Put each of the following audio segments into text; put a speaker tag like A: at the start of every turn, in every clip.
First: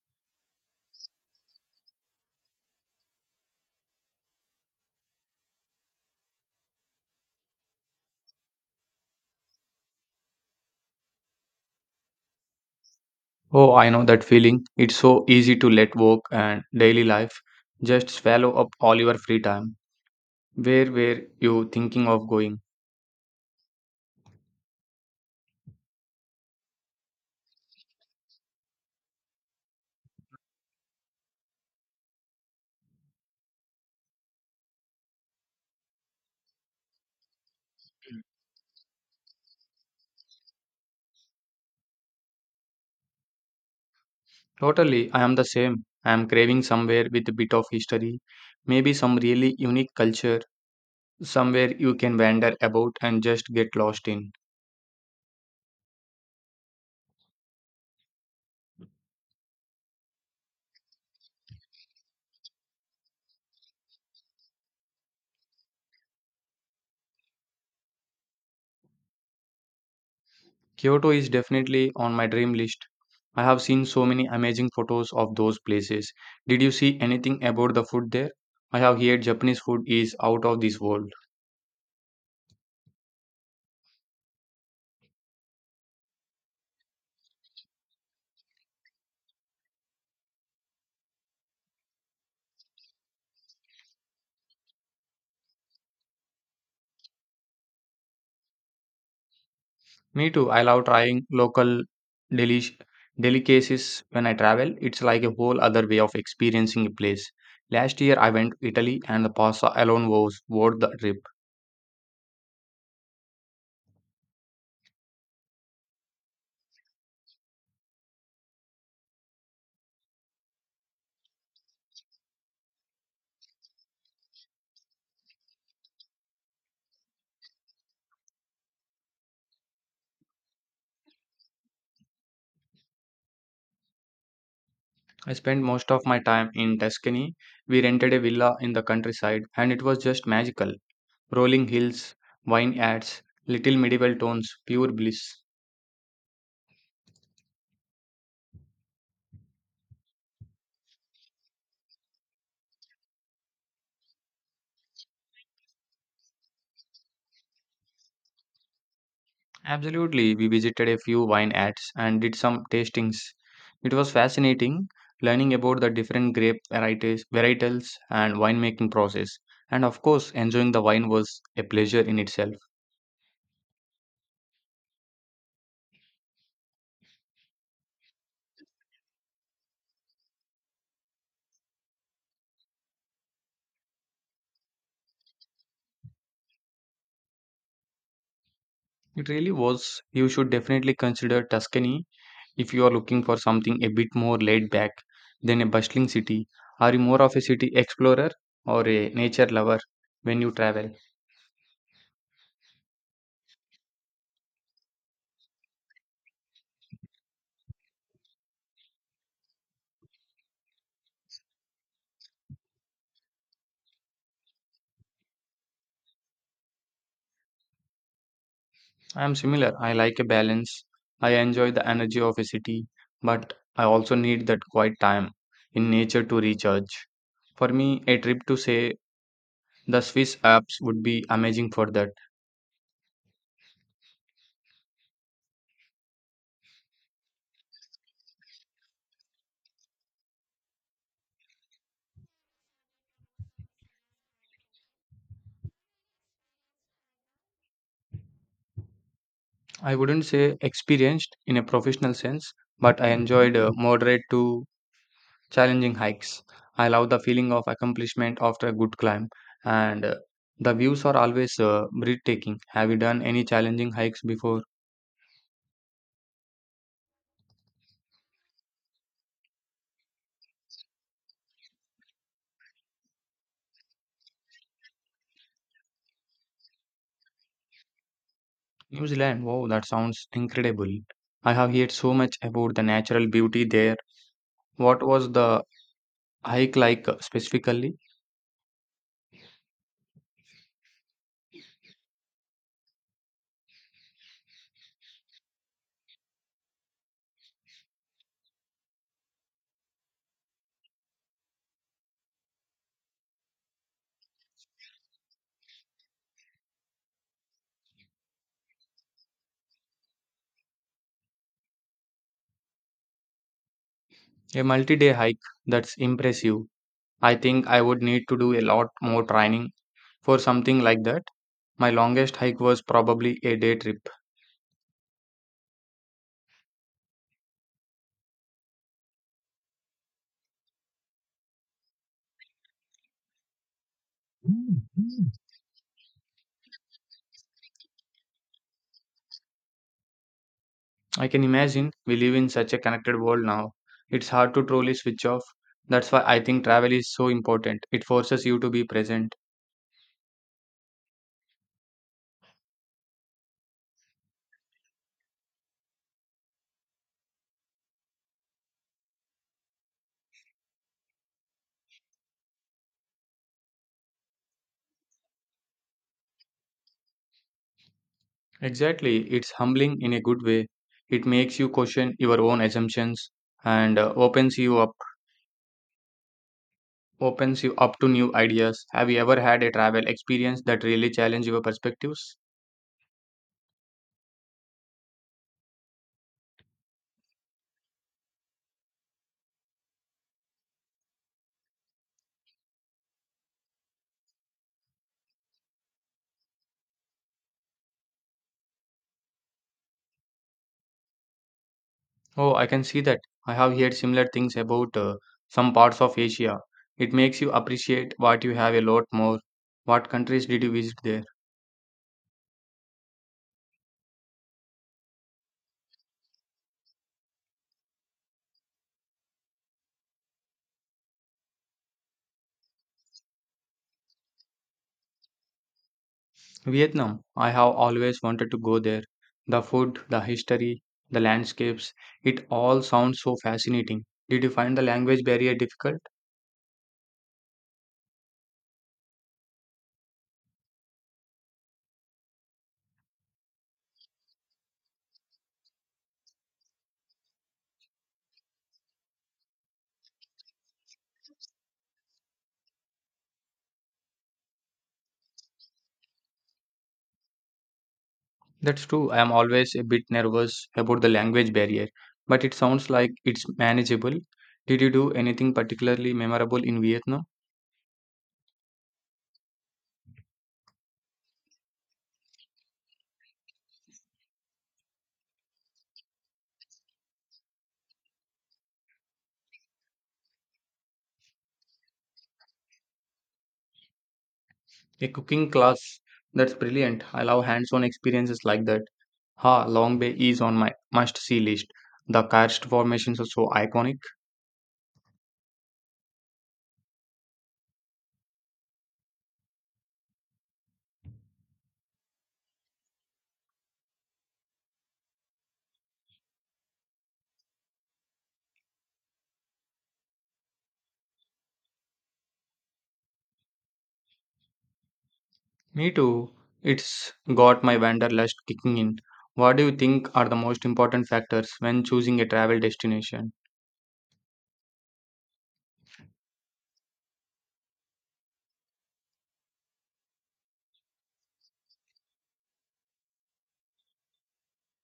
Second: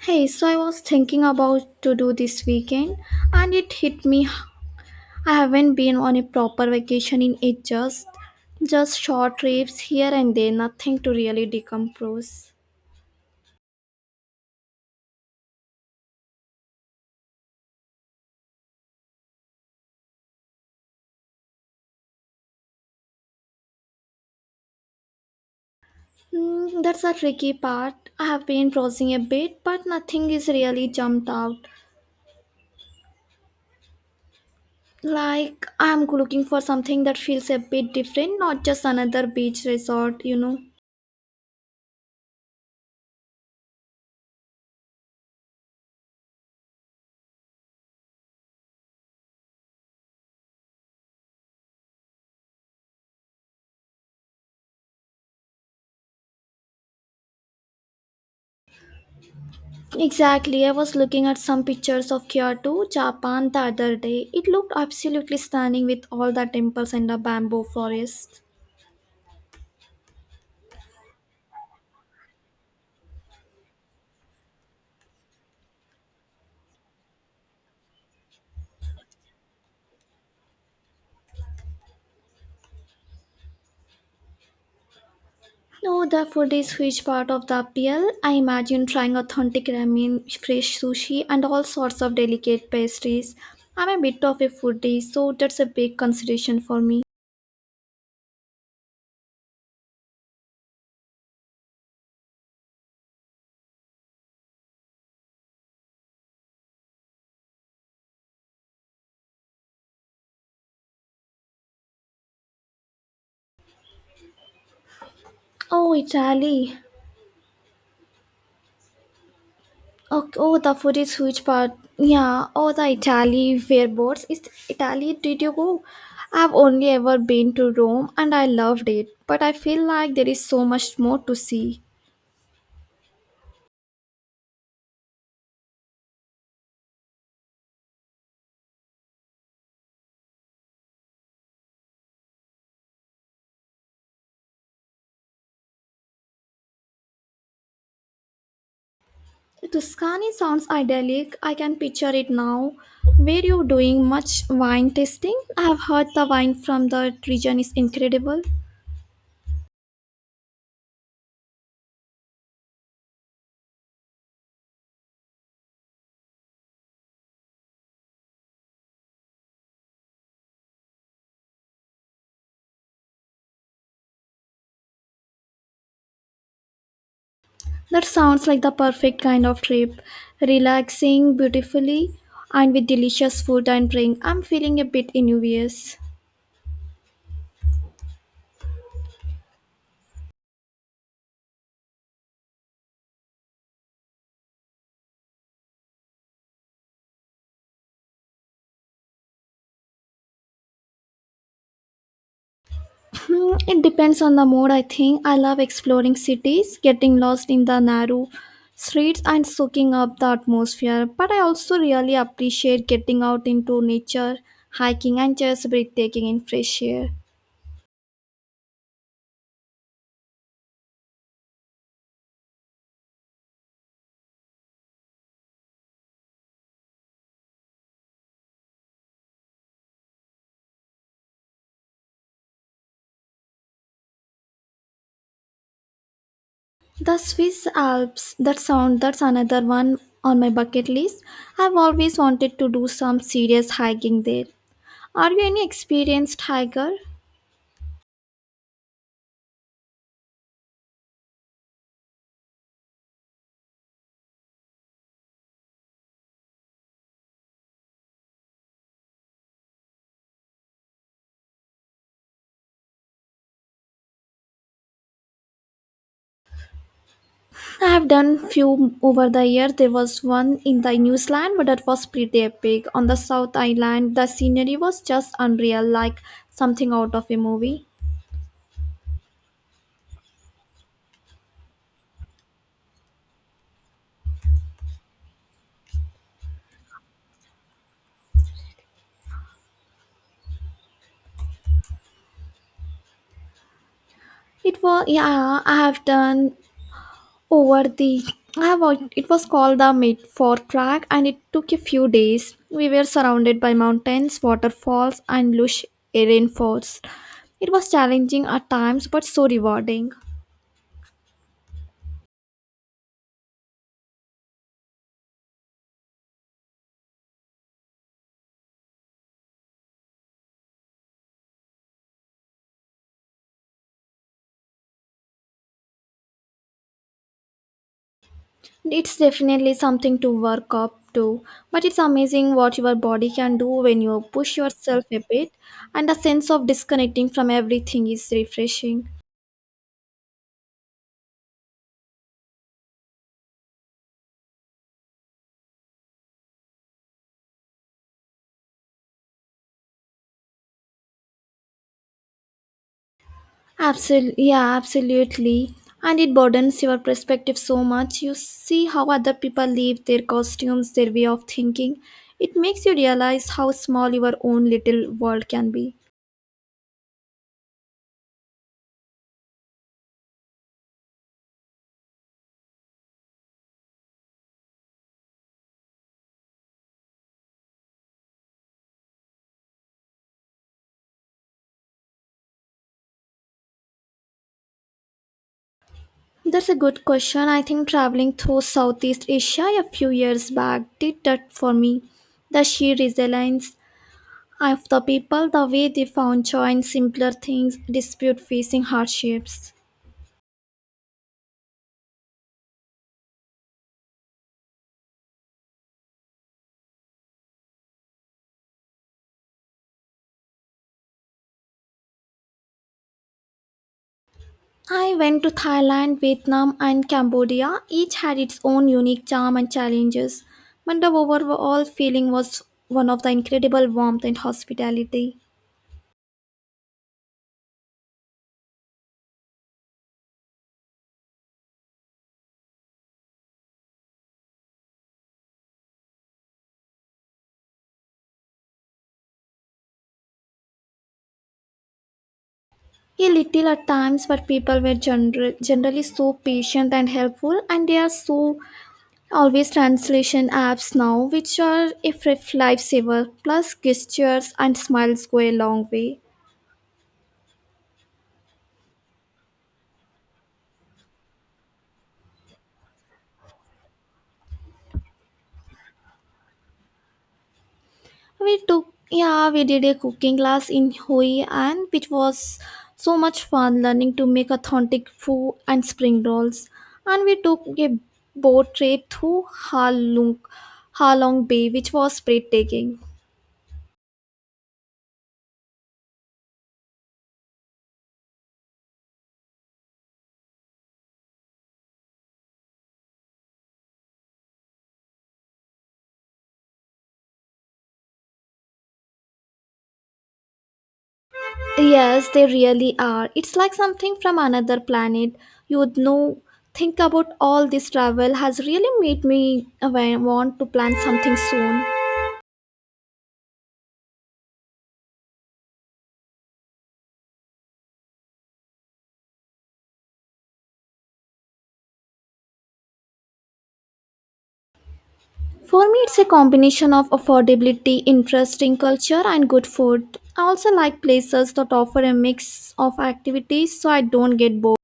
A: Hey, so I was thinking about to do this weekend and it hit me. I haven't been on a proper vacation in ages. Just short trips here and there, nothing to really decompress.
B: Oh, I know that feeling. It's so easy to let work and daily life just swallow up all your free time. Where were you thinking of going?
A: That's a tricky part. I have been browsing a bit, but nothing is really jumped out. Like I'm looking for something that feels a bit different, not just another beach resort, you know.
B: Totally, I am the same. I am craving somewhere with a bit of history, maybe some really unique culture, somewhere you can wander about and just get lost in.
A: Exactly. I was looking at some pictures of Kyoto, Japan the other day. It looked absolutely stunning with all the temples and the bamboo forest.
B: Kyoto is definitely on my dream list. I have seen so many amazing photos of those places. Did you see anything about the food there? I have heard Japanese food is out of this world.
A: No, the food is huge part of the appeal. I imagine trying authentic ramen, fresh sushi, and all sorts of delicate pastries. I'm a bit of a foodie, so that's a big consideration for me.
B: Me too. I love trying local delish delicacies when I travel. It's like a whole other way of experiencing a place. Last year I went to Italy and the pasta alone was worth the trip.
A: Oh, Italy. Oh, the food is huge part. Yeah. Oh, the Italy fireboats. Is Italy? Did you go? I've only ever been to Rome, and I loved it. But I feel like there is so much more to see.
B: I spent most of my time in Tuscany. We rented a villa in the countryside and it was just magical. Rolling hills, wine ads, little medieval tones, pure bliss.
A: Tuscany sounds idyllic. I can picture it now. Were you doing much wine tasting? I've heard the wine from that region is incredible.
B: Absolutely, we visited a few wine ads and did some tastings. It was fascinating learning about the different grape varieties, varietals and winemaking process. And of course, enjoying the wine was a pleasure in itself.
A: That sounds like the perfect kind of trip. Relaxing beautifully and with delicious food and drink. I'm feeling a bit envious.
B: It really was. You should definitely consider Tuscany if you are looking for something a bit more laid back than a bustling city. Are you more of a city explorer or a nature lover when you travel?
A: It depends on the mood, I think. I love exploring cities, getting lost in the narrow streets, and soaking up the atmosphere. But I also really appreciate getting out into nature, hiking, and just breathtaking in fresh air.
B: I'm similar. I like a balance. I enjoy the energy of a city, but I also need that quiet time in nature to recharge. For me, a trip to, say, the Swiss Alps would be amazing for that.
A: The Swiss Alps, that's another one on my bucket list. I've always wanted to do some serious hiking there. Are you any experienced hiker?
B: I wouldn't say experienced in a professional sense, but I enjoyed moderate to challenging hikes. I love the feeling of accomplishment after a good climb, and the views are always breathtaking. Have you done any challenging hikes before?
A: I have done few over the years. There was one in the New Zealand, but that was pretty epic. On the South Island, the scenery was just unreal, like something out of a movie.
B: New Zealand, wow, that sounds incredible. I have heard so much about the natural beauty there. What was the hike like, specifically?
A: It was yeah. I have done over the. I have al- It was called the Midford track, and it took a few days. We were surrounded by mountains, waterfalls, and lush rainforests. It was challenging at times, but so rewarding.
B: A multi-day hike, that's impressive. I think I would need to do a lot more training for something like that. My longest hike was probably a day trip.
A: It's definitely something to work up to, but it's amazing what your body can do when you push yourself a bit, and the sense of disconnecting from everything is refreshing.
B: I can imagine, we live in such a connected world now. It's hard to truly switch off. That's why I think travel is so important. It forces you to be present.
A: Absolutely, yeah, absolutely. And it broadens your perspective so much. You see how other people live, their costumes, their way of thinking. It makes you realize how small your own little world can be.
B: Exactly, it's humbling in a good way. It makes you question your own assumptions and opens you up to new ideas. Have you ever had a travel experience that really challenged your perspectives?
A: That's a good question. I think traveling through Southeast Asia a few years back did that for me. The sheer resilience of the people, the way they found joy in simpler things, dispute facing hardships.
B: Oh, I can see that. I have heard similar things about some parts of Asia. It makes you appreciate what you have a lot more. What countries did you visit there?
A: I went to Thailand, Vietnam, and Cambodia. Each had its own unique charm and challenges, but the overall feeling was one of the incredible warmth and hospitality.
B: Vietnam, I have always wanted to go there. The food, the history, the landscapes, it all sounds so fascinating. Did you find the language barrier difficult?
A: A little at times, but people were generally so patient and helpful, and they are so always translation apps now which are a free lifesaver plus gestures and smiles go a long way.
B: That's true. I am always a bit nervous about the language barrier, but it sounds like it's manageable. Did you do anything particularly memorable in Vietnam?
A: We took, yeah, we did a cooking class in hoi and it was so much fun learning to make authentic pho and spring rolls, and we took a boat trip through halong bay which was breathtaking.
B: A cooking class. That's brilliant. I love hands-on experiences like that. Ha Long Bay is on my must-see list. The karst formations are so iconic.
A: Yes, they really are. It's like something from another planet. You'd know. Think about all this travel has really made me want to plan something soon.
B: Me too. It's got my wanderlust kicking in. What do you think are the most important factors when choosing a travel destination?
A: For me, it's a combination of affordability, interesting culture, and good food. I also like places that offer a mix of activities so I don't get bored.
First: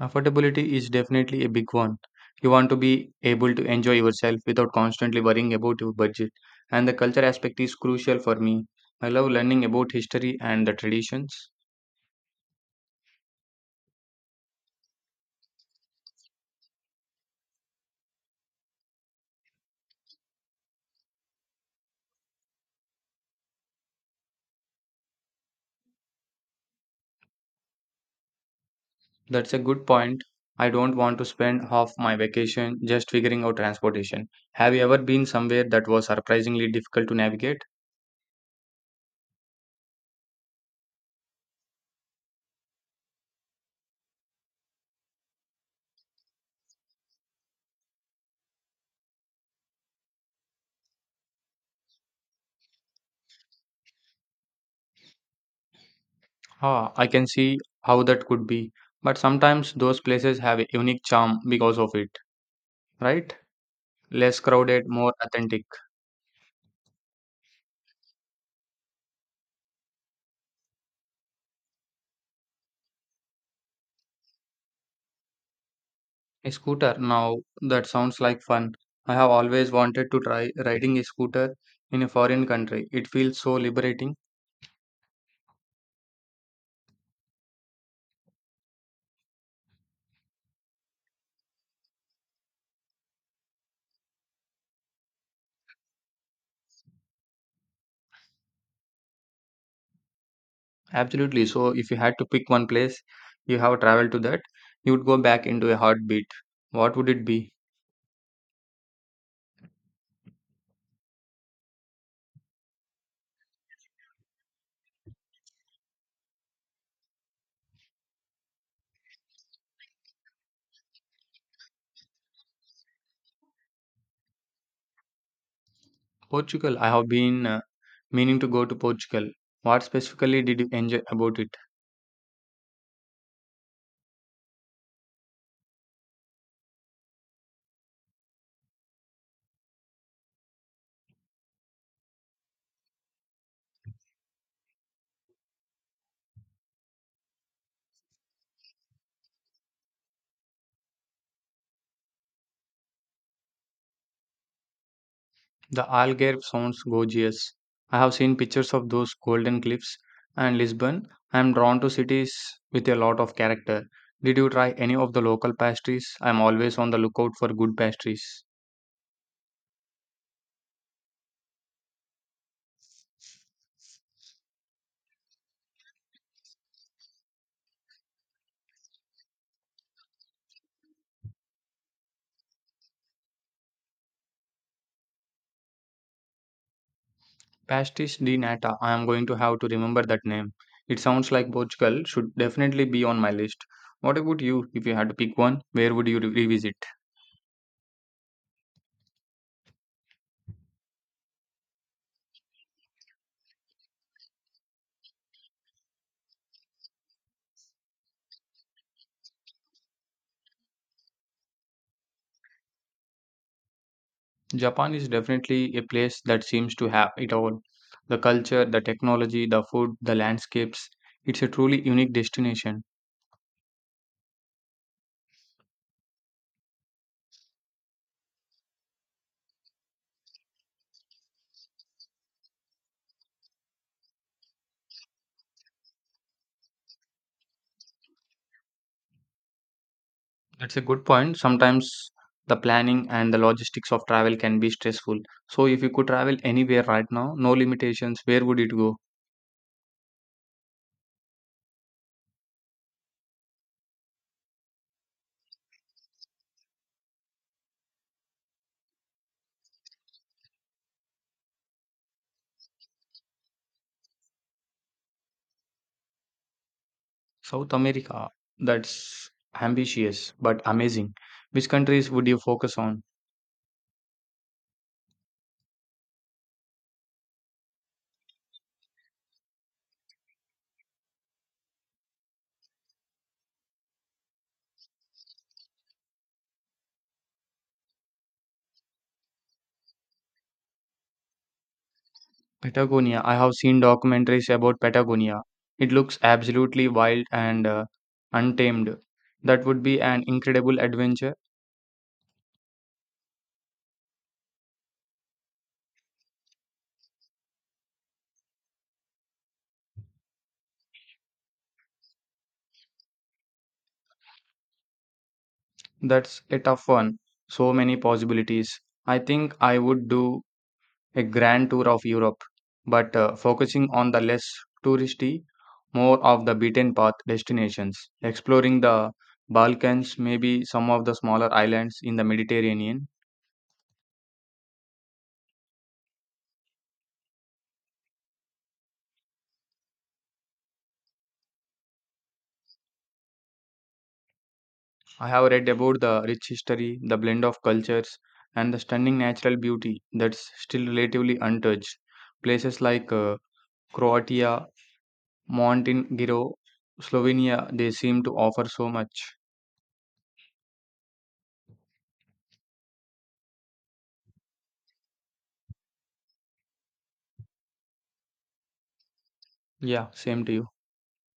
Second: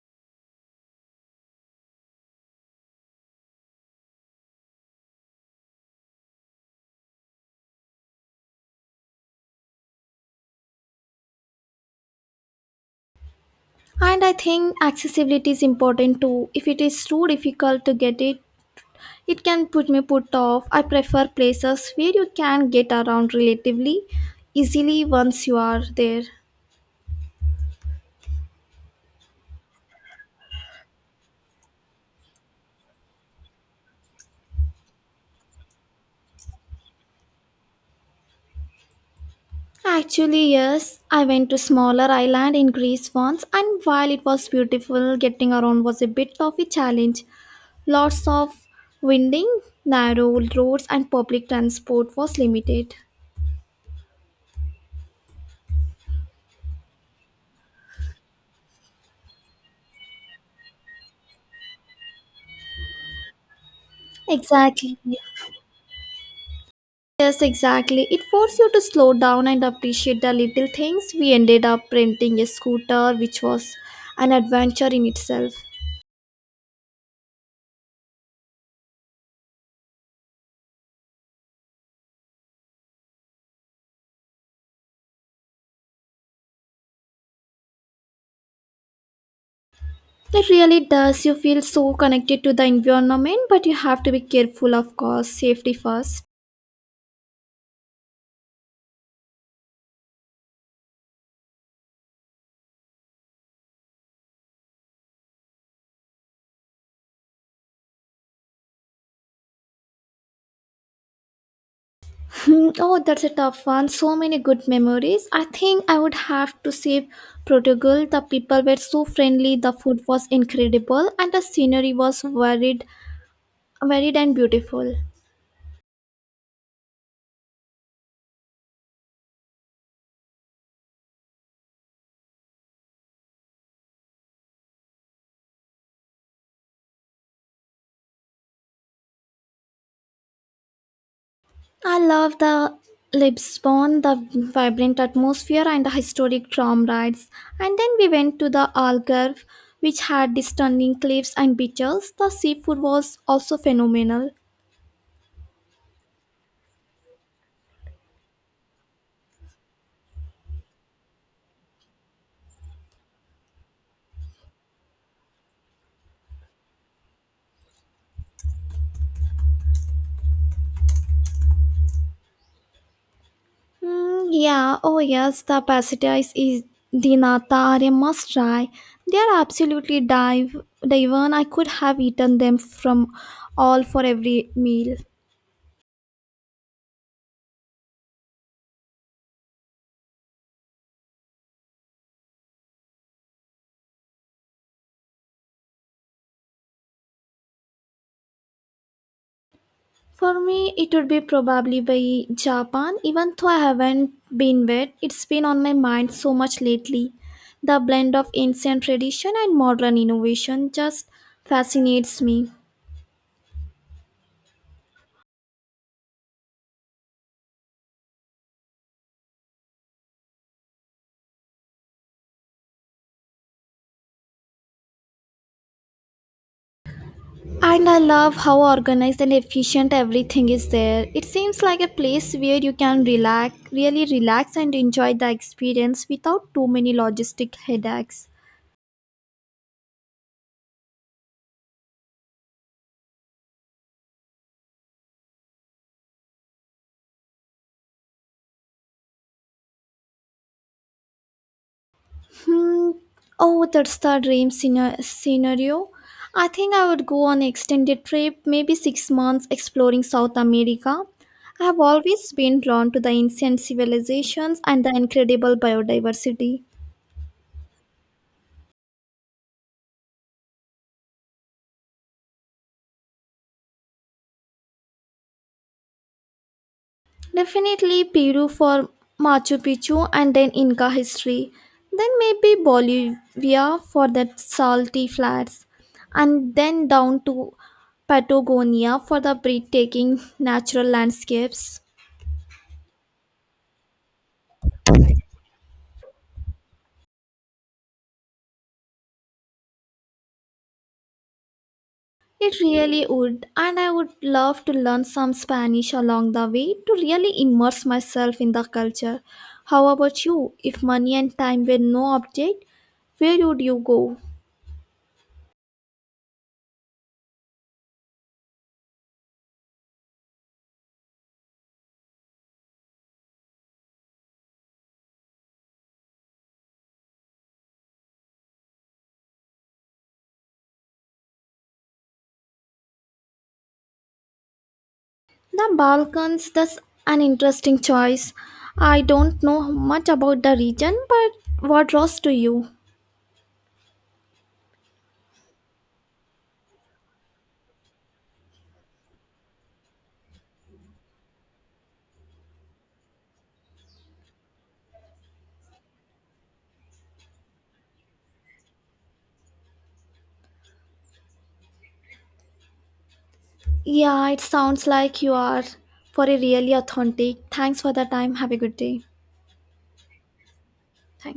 B: Affordability is definitely a big one. You want to be able to enjoy yourself without constantly worrying about your budget. And the culture aspect is crucial for me. I love learning about history and the traditions.
A: And I think accessibility is important too. If it is too difficult to get it, it can put off. I prefer places where you can get around relatively easily once you are there.
B: That's a good point. I don't want to spend half my vacation just figuring out transportation. Have you ever been somewhere that was surprisingly difficult to navigate?
A: Actually, yes, I went to smaller island in Greece once and while it was beautiful, getting around was a bit of a challenge. Lots of winding, narrow roads and public transport was limited.
B: Ah, I can see how that could be. But sometimes those places have a unique charm because of it, right? Less crowded,
A: Exactly.
B: more authentic.
A: Yes, exactly. It forced you to slow down and appreciate the little things. We ended up renting a scooter, which was an adventure in itself.
B: A scooter, now that sounds like fun. I have always wanted to try riding a scooter in a foreign country. It feels so liberating.
A: It really does. You feel so connected to the environment, but you have to be careful, of course. Safety first.
B: Absolutely. So, if you had to pick one place you have traveled to that you would go back into a heartbeat, what would it be?
A: Oh, that's a tough one. So many good memories. I think I would have to say Portugal. The people were so friendly, the food was incredible, and the scenery was varied and beautiful.
B: Portugal. I have been meaning to go to Portugal. What specifically did you enjoy about it?
A: I love the Lisbon, the vibrant atmosphere and the historic tram rides. And then we went to the Algarve, which had the stunning cliffs and beaches. The seafood was also phenomenal.
B: The Algarve sounds gorgeous. I have seen pictures of those golden cliffs, and Lisbon, I am drawn to cities with a lot of character. Did you try any of the local pastries? I am always on the lookout for good pastries.
A: Yeah, oh yes, the pastéis is the nata are a must try. They are absolutely dive I could have eaten them from all for every meal.
B: Pastis de nata. I am going to have to remember that name. It sounds like Portugal should definitely be on my list. What about you? If you had to pick one, where would you revisit?
A: For me, it would be probably by Japan, even though I haven't been there. It's been on my mind so much lately. The blend of ancient tradition and modern innovation just fascinates me.
B: Japan is definitely a place that seems to have it all: the culture, the technology, the food, the landscapes. It's a truly unique destination.
A: And I love how organized and efficient everything is there. It seems like a place where you can relax, really relax and enjoy the experience without too many logistic headaches.
B: That's a good point. Sometimes the planning and the logistics of travel can be stressful. So, if you could travel anywhere right now, no limitations, where would it go?
A: Hmm. Oh, that's the scenario. I think I would go on an extended trip, maybe 6 months exploring South America. I have always been drawn to the ancient civilizations and the incredible biodiversity.
B: South America. That's ambitious, but amazing. Which countries would you focus on?
A: Definitely Peru for Machu Picchu and then Inca history. Then maybe Bolivia for the salty flats. And then down to Patagonia for the breathtaking natural landscapes.
B: Patagonia. I have seen documentaries about Patagonia. It looks absolutely wild and, untamed. That would be an incredible adventure.
A: It really would, and I would love to learn some Spanish along the way to really immerse myself in the culture. How about you? If money and time were no object, where would you go?
B: That's a tough one. So many possibilities. I think I would do a grand tour of Europe, but focusing on the less touristy, more of the beaten path destinations, exploring the Balkans, maybe some of the smaller islands in the Mediterranean.
A: The Balkans, that's an interesting choice. I don't know much about the region, but what draws to you?
B: I have read about the rich history, the blend of cultures, and the stunning natural beauty that's still relatively untouched. Places like Croatia, Montenegro, Slovenia, they seem to offer so much.
A: Yeah, it sounds like you are for a really authentic. Thanks for the time. Have a good day.
B: Yeah, same to you.